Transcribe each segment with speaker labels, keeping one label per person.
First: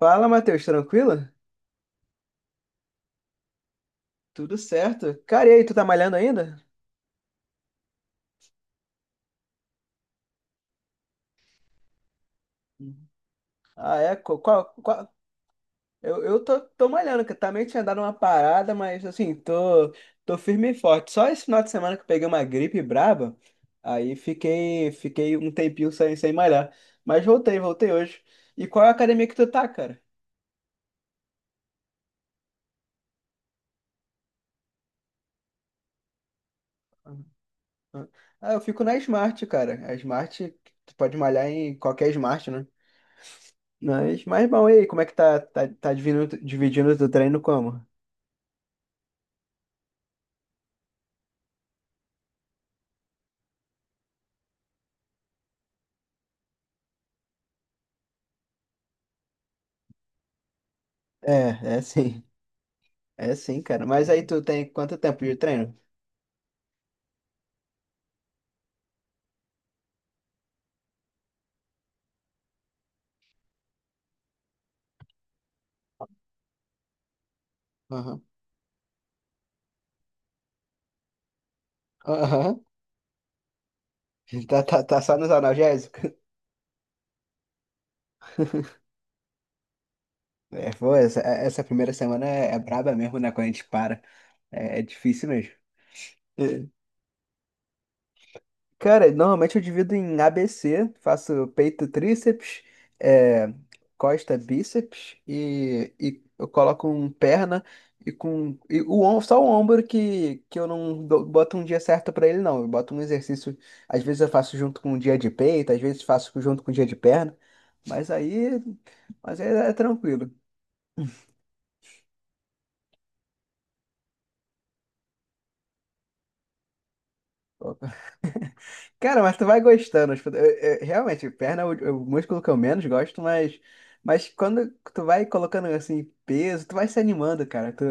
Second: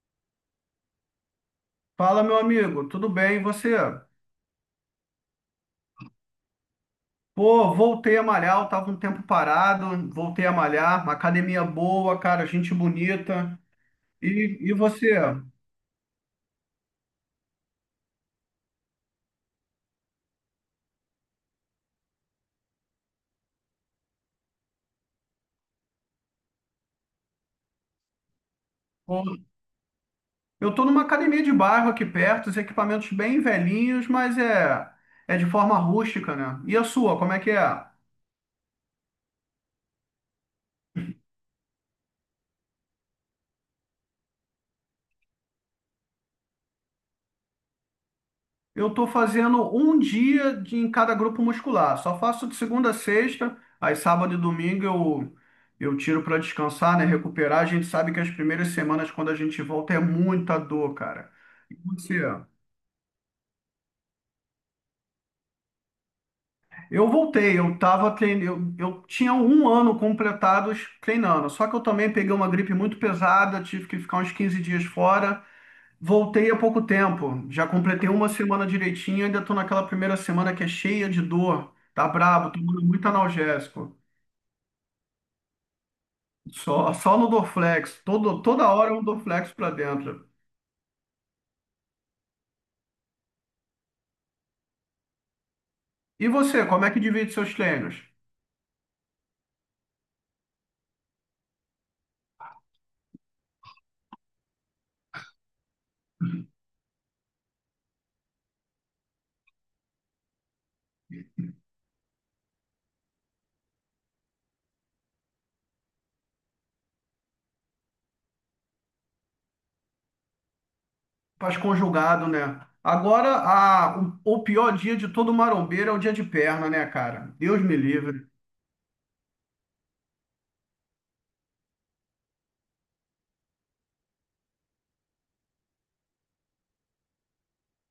Speaker 1: Fala, Matheus, tranquilo?
Speaker 2: Fala, meu amigo, tudo bem? E você?
Speaker 1: Tudo certo? Cara, e aí, tu tá malhando ainda?
Speaker 2: Pô, voltei a malhar, eu tava um tempo parado, voltei a malhar, uma academia boa, cara, gente
Speaker 1: Uhum.
Speaker 2: bonita.
Speaker 1: Ah, é?
Speaker 2: E, e você?
Speaker 1: Eu tô, tô malhando, que eu também tinha dado uma parada, mas assim, tô firme e forte. Só esse final de semana que eu peguei uma gripe braba, aí fiquei um tempinho sem malhar. Mas voltei hoje. E qual é a
Speaker 2: Pô,
Speaker 1: academia que tu tá, cara?
Speaker 2: eu tô numa academia de bairro aqui perto, os equipamentos bem velhinhos, é de forma rústica, né? E a sua,
Speaker 1: Uhum.
Speaker 2: como é que é?
Speaker 1: Ah, eu fico na Smart, cara. A Smart, tu pode malhar em qualquer Smart, né? Mas bom, e aí, como é que tá dividindo, dividindo o teu treino como?
Speaker 2: Eu estou fazendo um dia de, em cada grupo muscular. Só faço de segunda a sexta, aí sábado e domingo eu tiro para descansar, né? Recuperar. A gente sabe que as primeiras semanas, quando a gente volta, é muita dor, cara. E
Speaker 1: É, é
Speaker 2: você?
Speaker 1: sim. É sim, cara. Mas aí tu tem quanto tempo de treino?
Speaker 2: Eu voltei, eu tava treinando, eu tinha um ano completado treinando, só que eu também peguei uma gripe muito pesada, tive que ficar uns 15 dias fora. Voltei há pouco tempo, já completei
Speaker 1: Aham.
Speaker 2: uma semana direitinho, ainda estou naquela primeira semana que é cheia de dor, tá brabo,
Speaker 1: Aham.
Speaker 2: tomando muito analgésico.
Speaker 1: Tá só nos analgésicos?
Speaker 2: Só no Dorflex, toda hora um Dorflex para dentro.
Speaker 1: É, pô, essa primeira semana é, é braba mesmo, né? Quando a gente para. É, é difícil mesmo.
Speaker 2: E você, como é que divide seus treinos?
Speaker 1: Cara, normalmente eu divido em ABC, faço peito, tríceps, é, costa, bíceps e eu coloco um perna e com e o om- só o ombro que eu não dou- boto um dia certo pra ele não. Eu boto um exercício, às vezes eu faço junto com um dia de peito, às vezes faço junto com um dia de perna, mas aí, mas aí é tranquilo.
Speaker 2: Faz conjugado, né? Agora, o pior dia de todo marombeiro é o dia de perna, né, cara? Deus me livre.
Speaker 1: Cara, mas tu vai gostando. Realmente, perna é o, é o músculo que eu menos gosto, mas quando tu vai colocando assim peso, tu vai se animando, cara.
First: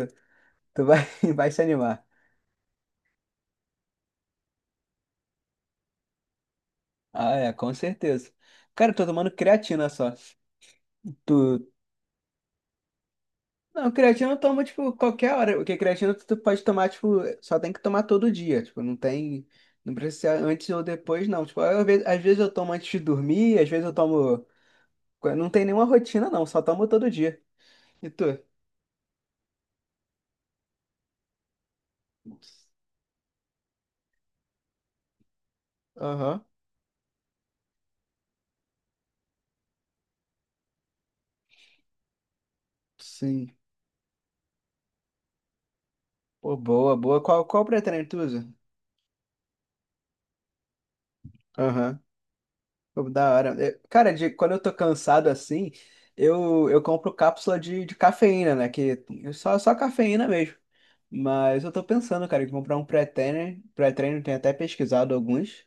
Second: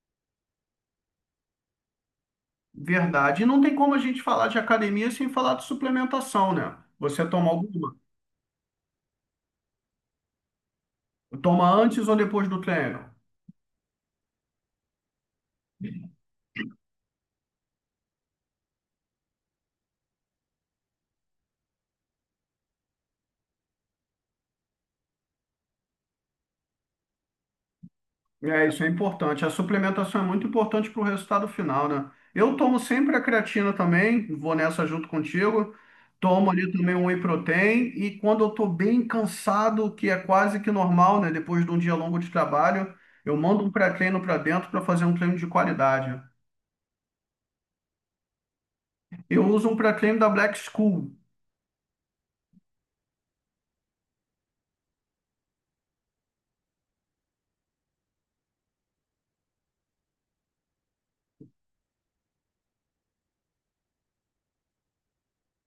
Speaker 1: Tu vai, vai se animar.
Speaker 2: Verdade. E não tem como a gente falar de academia sem falar de suplementação, né? Você
Speaker 1: Ah,
Speaker 2: toma
Speaker 1: é, com
Speaker 2: alguma?
Speaker 1: certeza. Cara, eu tô tomando creatina só. Tu.
Speaker 2: Toma antes ou depois do treino?
Speaker 1: Não, creatina eu tomo, tipo, qualquer hora. Porque creatina tu pode tomar, tipo, só tem que tomar todo dia. Tipo, não tem. Não precisa ser antes ou depois, não. Tipo, às vezes eu tomo antes de dormir, às vezes eu tomo. Não tem nenhuma rotina, não, só tomo todo dia. E tu?
Speaker 2: É, isso é importante. A suplementação é muito importante para o resultado final, né? Eu tomo sempre a creatina também, vou nessa junto contigo.
Speaker 1: Aham,
Speaker 2: Tomo ali também um whey protein e quando eu tô bem cansado, que é quase que normal, né? Depois de um dia longo de trabalho, eu
Speaker 1: sim.
Speaker 2: mando um pré-treino para dentro para fazer um treino de qualidade.
Speaker 1: Pô, boa, boa. Qual, qual pretérito tu usa?
Speaker 2: Eu uso um pré-treino da Black School.
Speaker 1: Aham. Pô, da hora. Cara, quando eu tô cansado assim, eu compro cápsula de cafeína, né? Que é só, só cafeína mesmo. Mas eu tô pensando, cara, em comprar um pré-treino. Pré-treino, tenho até pesquisado alguns.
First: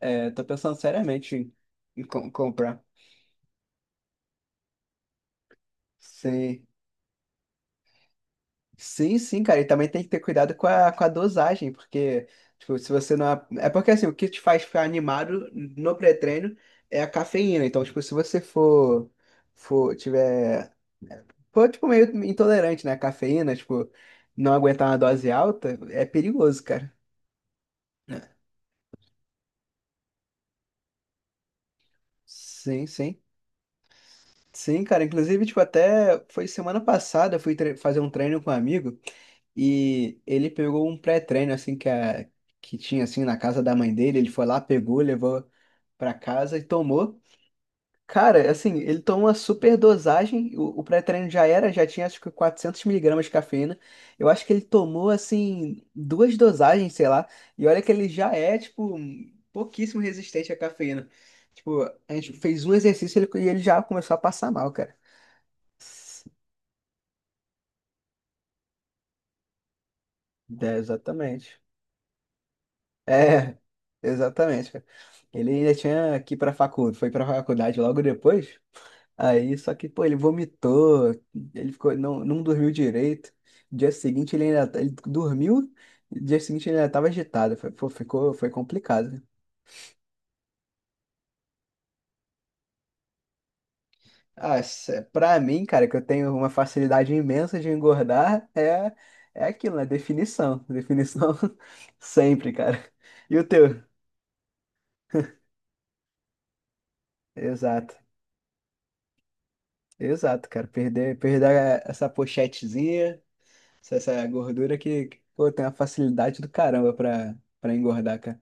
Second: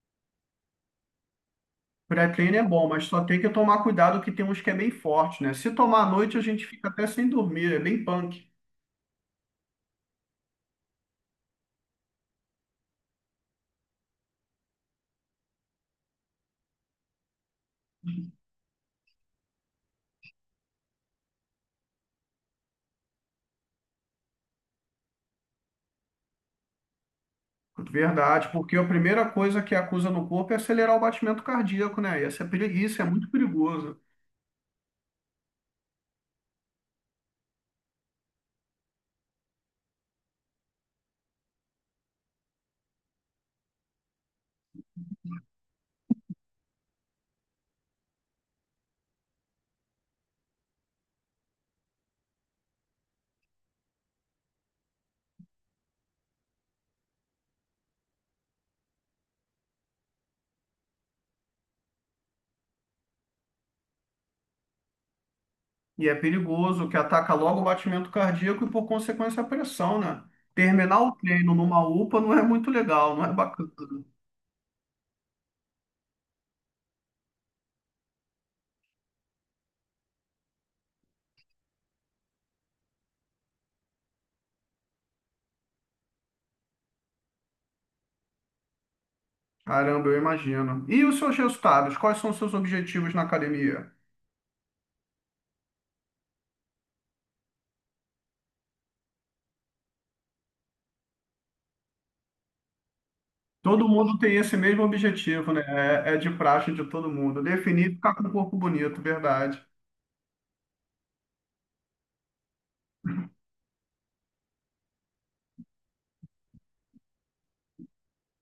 Speaker 1: É, tô pensando seriamente em,
Speaker 2: Pré-treino é
Speaker 1: comprar.
Speaker 2: bom, mas só tem que tomar cuidado que tem uns que é bem forte, né? Se tomar à noite, a
Speaker 1: Sim.
Speaker 2: gente fica até sem dormir, é bem punk.
Speaker 1: Sim, sim, cara. E também tem que ter cuidado com com a dosagem, porque, tipo, se você não. É porque, assim, o que te faz ficar animado no pré-treino é a cafeína. Então, tipo, se você for, tiver, for, tipo, meio intolerante, né, à cafeína, tipo, não aguentar uma dose alta, é perigoso, cara.
Speaker 2: Verdade, porque a primeira coisa que acusa no corpo é acelerar o batimento cardíaco, né? E isso é,
Speaker 1: Sim,
Speaker 2: isso é
Speaker 1: sim.
Speaker 2: muito perigoso.
Speaker 1: Sim, cara. Inclusive, tipo, até foi semana passada, eu fui fazer um treino com um amigo e ele pegou um pré-treino, assim, que tinha, assim, na casa da mãe dele. Ele foi lá, pegou, levou pra casa e tomou. Cara, assim, ele tomou uma super dosagem. O pré-treino já era, já tinha, acho que 400 miligramas de cafeína. Eu acho que ele tomou, assim, duas dosagens, sei lá. E olha que ele já é, tipo, pouquíssimo resistente à cafeína. Tipo, a gente fez um exercício e ele já começou a passar mal, cara.
Speaker 2: E é
Speaker 1: S-
Speaker 2: perigoso que ataca logo o batimento cardíaco e, por consequência, a pressão, né?
Speaker 1: É,
Speaker 2: Terminar o treino
Speaker 1: exatamente.
Speaker 2: numa UPA não é muito legal, não é
Speaker 1: É,
Speaker 2: bacana.
Speaker 1: exatamente, cara. Ele ainda tinha que ir pra faculdade, foi pra faculdade logo depois. Aí, só que, pô, ele vomitou, ele ficou, não, não dormiu direito. Dia seguinte ele ainda, ele dormiu, dia seguinte ele ainda tava agitado. Foi, pô, ficou, foi complicado.
Speaker 2: Caramba, eu imagino. E os seus resultados? Quais são os seus objetivos na academia?
Speaker 1: Ah, pra mim, cara, que eu tenho uma facilidade imensa de engordar, é aquilo, né? Definição. Definição sempre, cara. E o teu?
Speaker 2: Todo mundo tem esse mesmo objetivo, né? É, é de praxe de todo mundo. Definir
Speaker 1: Exato.
Speaker 2: e ficar com o corpo bonito, verdade.
Speaker 1: Exato, cara. Perder essa pochetezinha, essa gordura pô, tem uma facilidade do caramba pra engordar, cara.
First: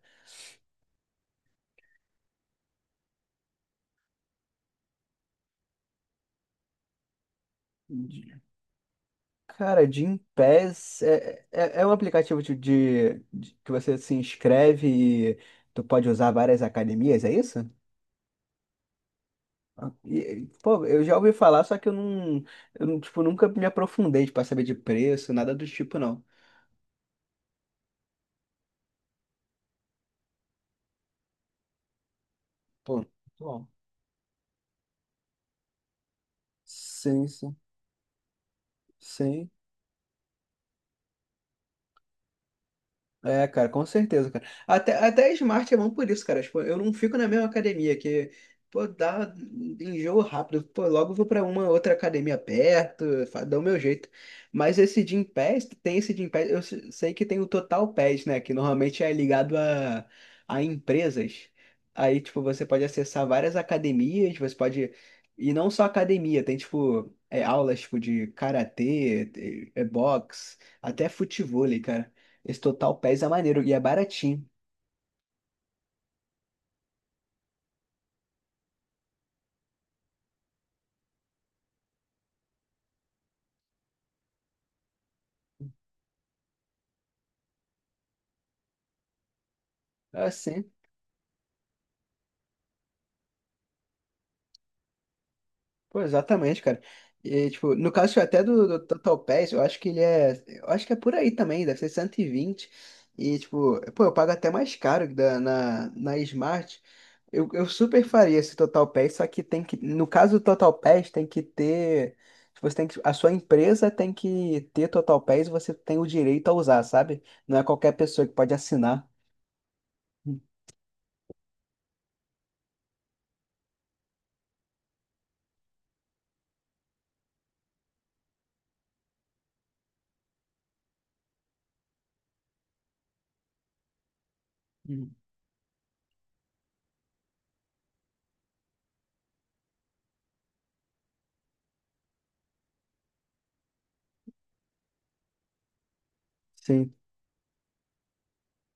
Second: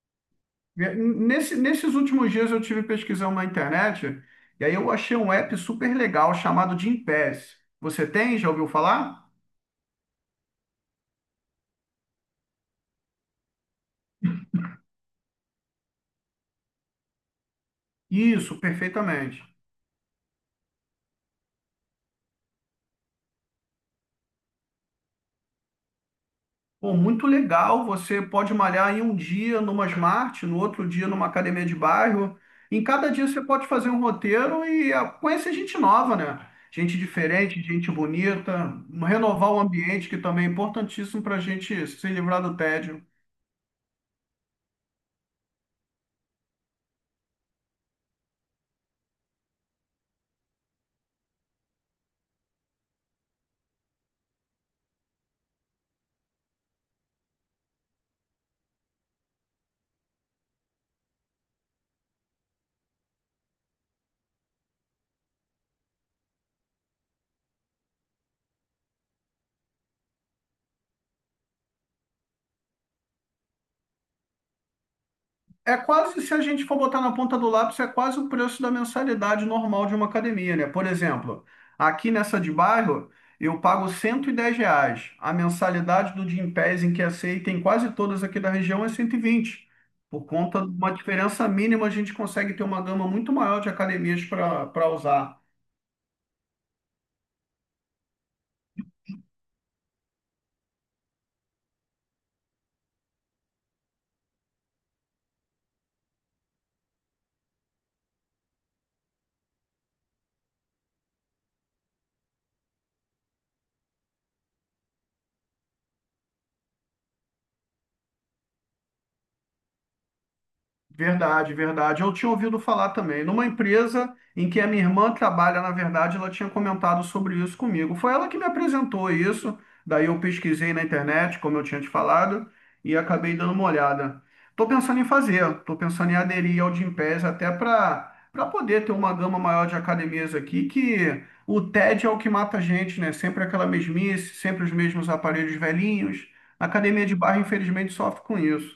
Speaker 2: Nesses últimos dias eu tive pesquisando na internet e aí eu achei um app super legal chamado Gympass. Você
Speaker 1: De-
Speaker 2: tem? Já ouviu falar?
Speaker 1: Cara, Gympass é, é um aplicativo que você se inscreve e tu pode usar várias academias, é isso?
Speaker 2: Isso, perfeitamente.
Speaker 1: Ah, e, pô, eu já ouvi falar, só que eu não, tipo, nunca me aprofundei para saber de preço, nada do tipo, não.
Speaker 2: Pô, muito legal. Você pode malhar em um dia numa Smart, no outro dia numa academia de bairro. Em
Speaker 1: Pô, muito
Speaker 2: cada dia você
Speaker 1: bom.
Speaker 2: pode fazer um roteiro e ah, conhecer gente nova, né? Gente
Speaker 1: Sim, sim.
Speaker 2: diferente, gente bonita,
Speaker 1: Sim.
Speaker 2: renovar o ambiente, que também é importantíssimo para a gente se livrar do tédio.
Speaker 1: É, cara, com certeza, cara. Até Smart é bom por isso, cara. Tipo, eu não fico na mesma academia, que, pô, dá enjoo rápido. Pô, logo vou pra uma outra academia perto, dá o meu jeito. Mas esse Gym Pass, tem esse Gym Pass, eu sei que tem o Total Pass, né? Que normalmente é ligado a empresas. Aí, tipo, você pode acessar várias academias, você pode... E não só academia, tem, tipo, é, aulas, tipo, de karatê, é boxe, até futevôlei, cara. Esse Total Pass é maneiro e é baratinho.
Speaker 2: É quase, se a gente for botar na ponta do lápis, é quase o preço da mensalidade normal de uma academia, né? Por exemplo, aqui nessa de bairro, eu pago R$ 110. A mensalidade do Gympass, em que aceita em quase todas aqui da região, é 120.
Speaker 1: É
Speaker 2: Por conta
Speaker 1: assim,
Speaker 2: de uma diferença mínima, a gente consegue ter uma gama muito maior de academias para usar.
Speaker 1: pô, exatamente, cara. E, tipo, no caso até do Total Pass, eu acho que ele é. Eu acho que é por aí também, deve ser 120. E, vinte. E, tipo, pô, eu pago até mais caro que na Smart. Eu super faria esse Total Pass, só que tem que. No caso do Total Pass, tem que ter. Tipo, você tem que, a sua empresa tem que ter Total Pass e você tem o direito a usar, sabe? Não é qualquer pessoa que pode assinar. Hum,
Speaker 2: Verdade, verdade. Eu tinha ouvido falar também. Numa empresa em que a minha irmã trabalha, na verdade, ela tinha comentado sobre isso comigo. Foi ela que me apresentou isso. Daí eu pesquisei na internet, como eu tinha te falado, e acabei dando uma olhada. Estou pensando em
Speaker 1: hum.
Speaker 2: fazer, estou pensando em aderir ao Gympass até para poder ter uma gama maior de academias aqui, que o TED é o que mata a gente, né? Sempre aquela mesmice, sempre os mesmos aparelhos velhinhos. A
Speaker 1: Sim.
Speaker 2: academia de bairro, infelizmente, sofre com isso.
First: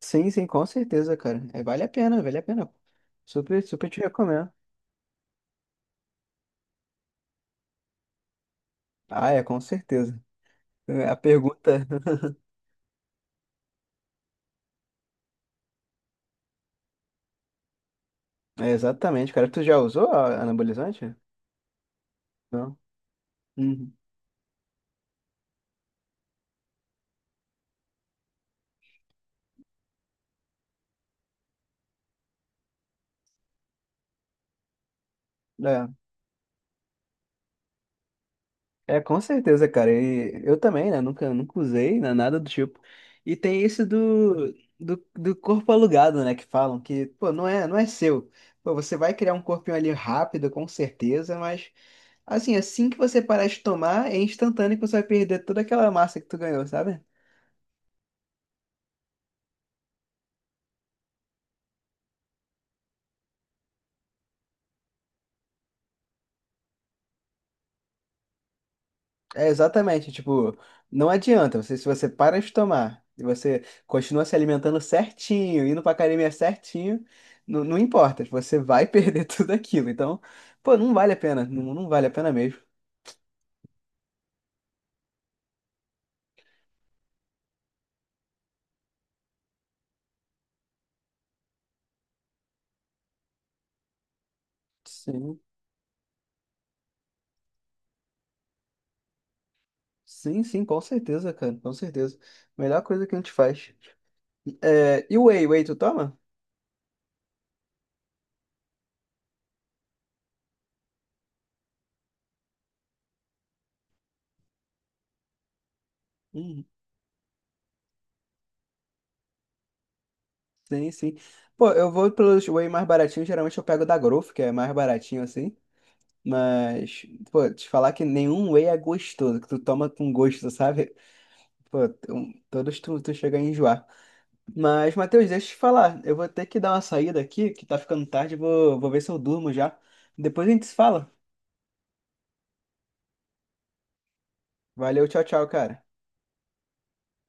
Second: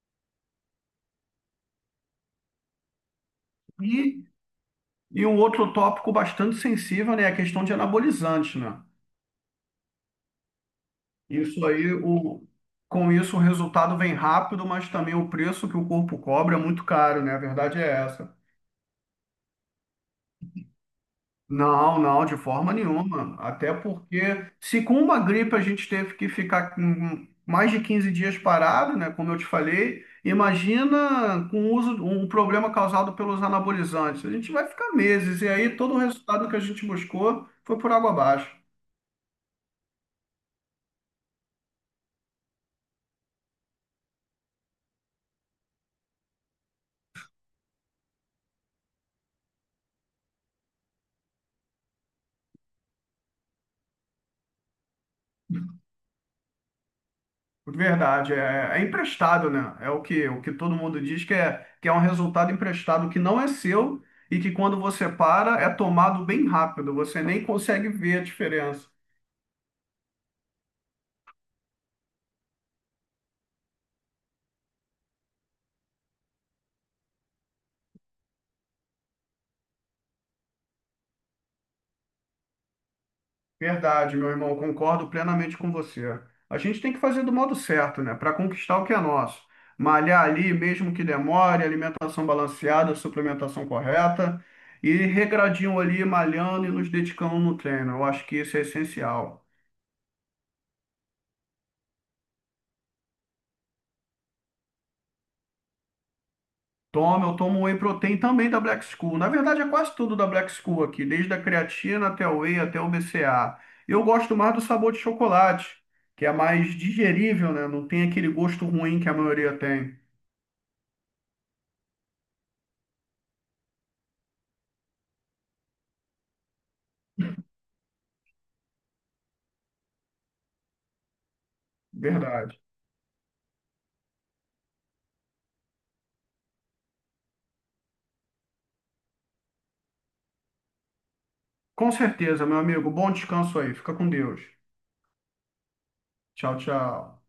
Speaker 1: Sim, sim, com certeza, cara. É, vale a pena, vale a pena. Super, super te
Speaker 2: E
Speaker 1: recomendo.
Speaker 2: E um outro tópico bastante sensível, né, é a questão de anabolizantes, né?
Speaker 1: Ah, é, com certeza. É, a
Speaker 2: Isso
Speaker 1: pergunta.
Speaker 2: aí, o, com isso, o resultado vem rápido, mas também o preço que o corpo cobra é muito caro, né? A verdade é essa.
Speaker 1: É, exatamente, cara. Tu já usou anabolizante?
Speaker 2: Não, não, de forma
Speaker 1: Não.
Speaker 2: nenhuma. Até
Speaker 1: Uhum.
Speaker 2: porque, se com uma gripe a gente teve que ficar com mais de 15 dias parado, né? Como eu te falei, imagina com o uso, um problema causado pelos anabolizantes. A gente vai ficar meses, e aí
Speaker 1: É.
Speaker 2: todo o resultado que a gente buscou foi por água abaixo.
Speaker 1: É, com certeza, cara. E eu também, né? Nunca, nunca usei, né? Nada do tipo. E tem isso do corpo alugado, né? Que falam que, pô, não é seu. Pô, você vai criar um corpinho ali rápido, com certeza, mas assim, assim que você parar de tomar, é instantâneo que você vai perder toda aquela massa que tu ganhou, sabe?
Speaker 2: Verdade, é, é emprestado, né? É o que todo mundo diz que é um resultado emprestado que não é seu e que quando você para é tomado bem rápido, você nem consegue ver a diferença.
Speaker 1: É exatamente, tipo, não adianta, você, se você para de tomar e você continua se alimentando certinho, indo pra academia certinho, não importa, tipo, você vai perder tudo aquilo. Então, pô, não vale a pena, não vale a pena mesmo.
Speaker 2: Verdade, meu irmão, concordo plenamente com você. A gente tem que fazer do modo certo, né? Para conquistar o que é nosso. Malhar ali, mesmo que demore, alimentação balanceada, suplementação correta e
Speaker 1: Sim,
Speaker 2: regradinho ali, malhando e nos dedicando no treino. Eu acho que isso é essencial.
Speaker 1: sim, sim, com certeza, cara, com certeza. Melhor coisa que a gente faz. É, e o whey, whey tu toma?
Speaker 2: Tomo, eu tomo whey protein também da Black School. Na verdade, é quase tudo da Black School aqui, desde a creatina até o whey, até o BCA. Eu gosto mais do sabor de chocolate, que é
Speaker 1: Hum,
Speaker 2: mais digerível, né? Não tem aquele gosto ruim que a maioria tem.
Speaker 1: sim, sim. Pô, eu vou pelos whey mais baratinhos, geralmente eu pego da Growth, que é mais baratinho assim. Mas, pô, te falar que nenhum whey é gostoso, que tu toma com gosto, sabe? Pô,
Speaker 2: Verdade.
Speaker 1: todos tu chega a enjoar. Mas, Matheus, deixa eu te falar. Eu vou ter que dar uma saída aqui, que tá ficando tarde. Vou ver se eu durmo já. Depois a gente se fala.
Speaker 2: Com certeza, meu amigo. Bom descanso aí. Fica com Deus.
Speaker 1: Valeu, tchau, tchau, cara.
Speaker 2: Tchau, tchau.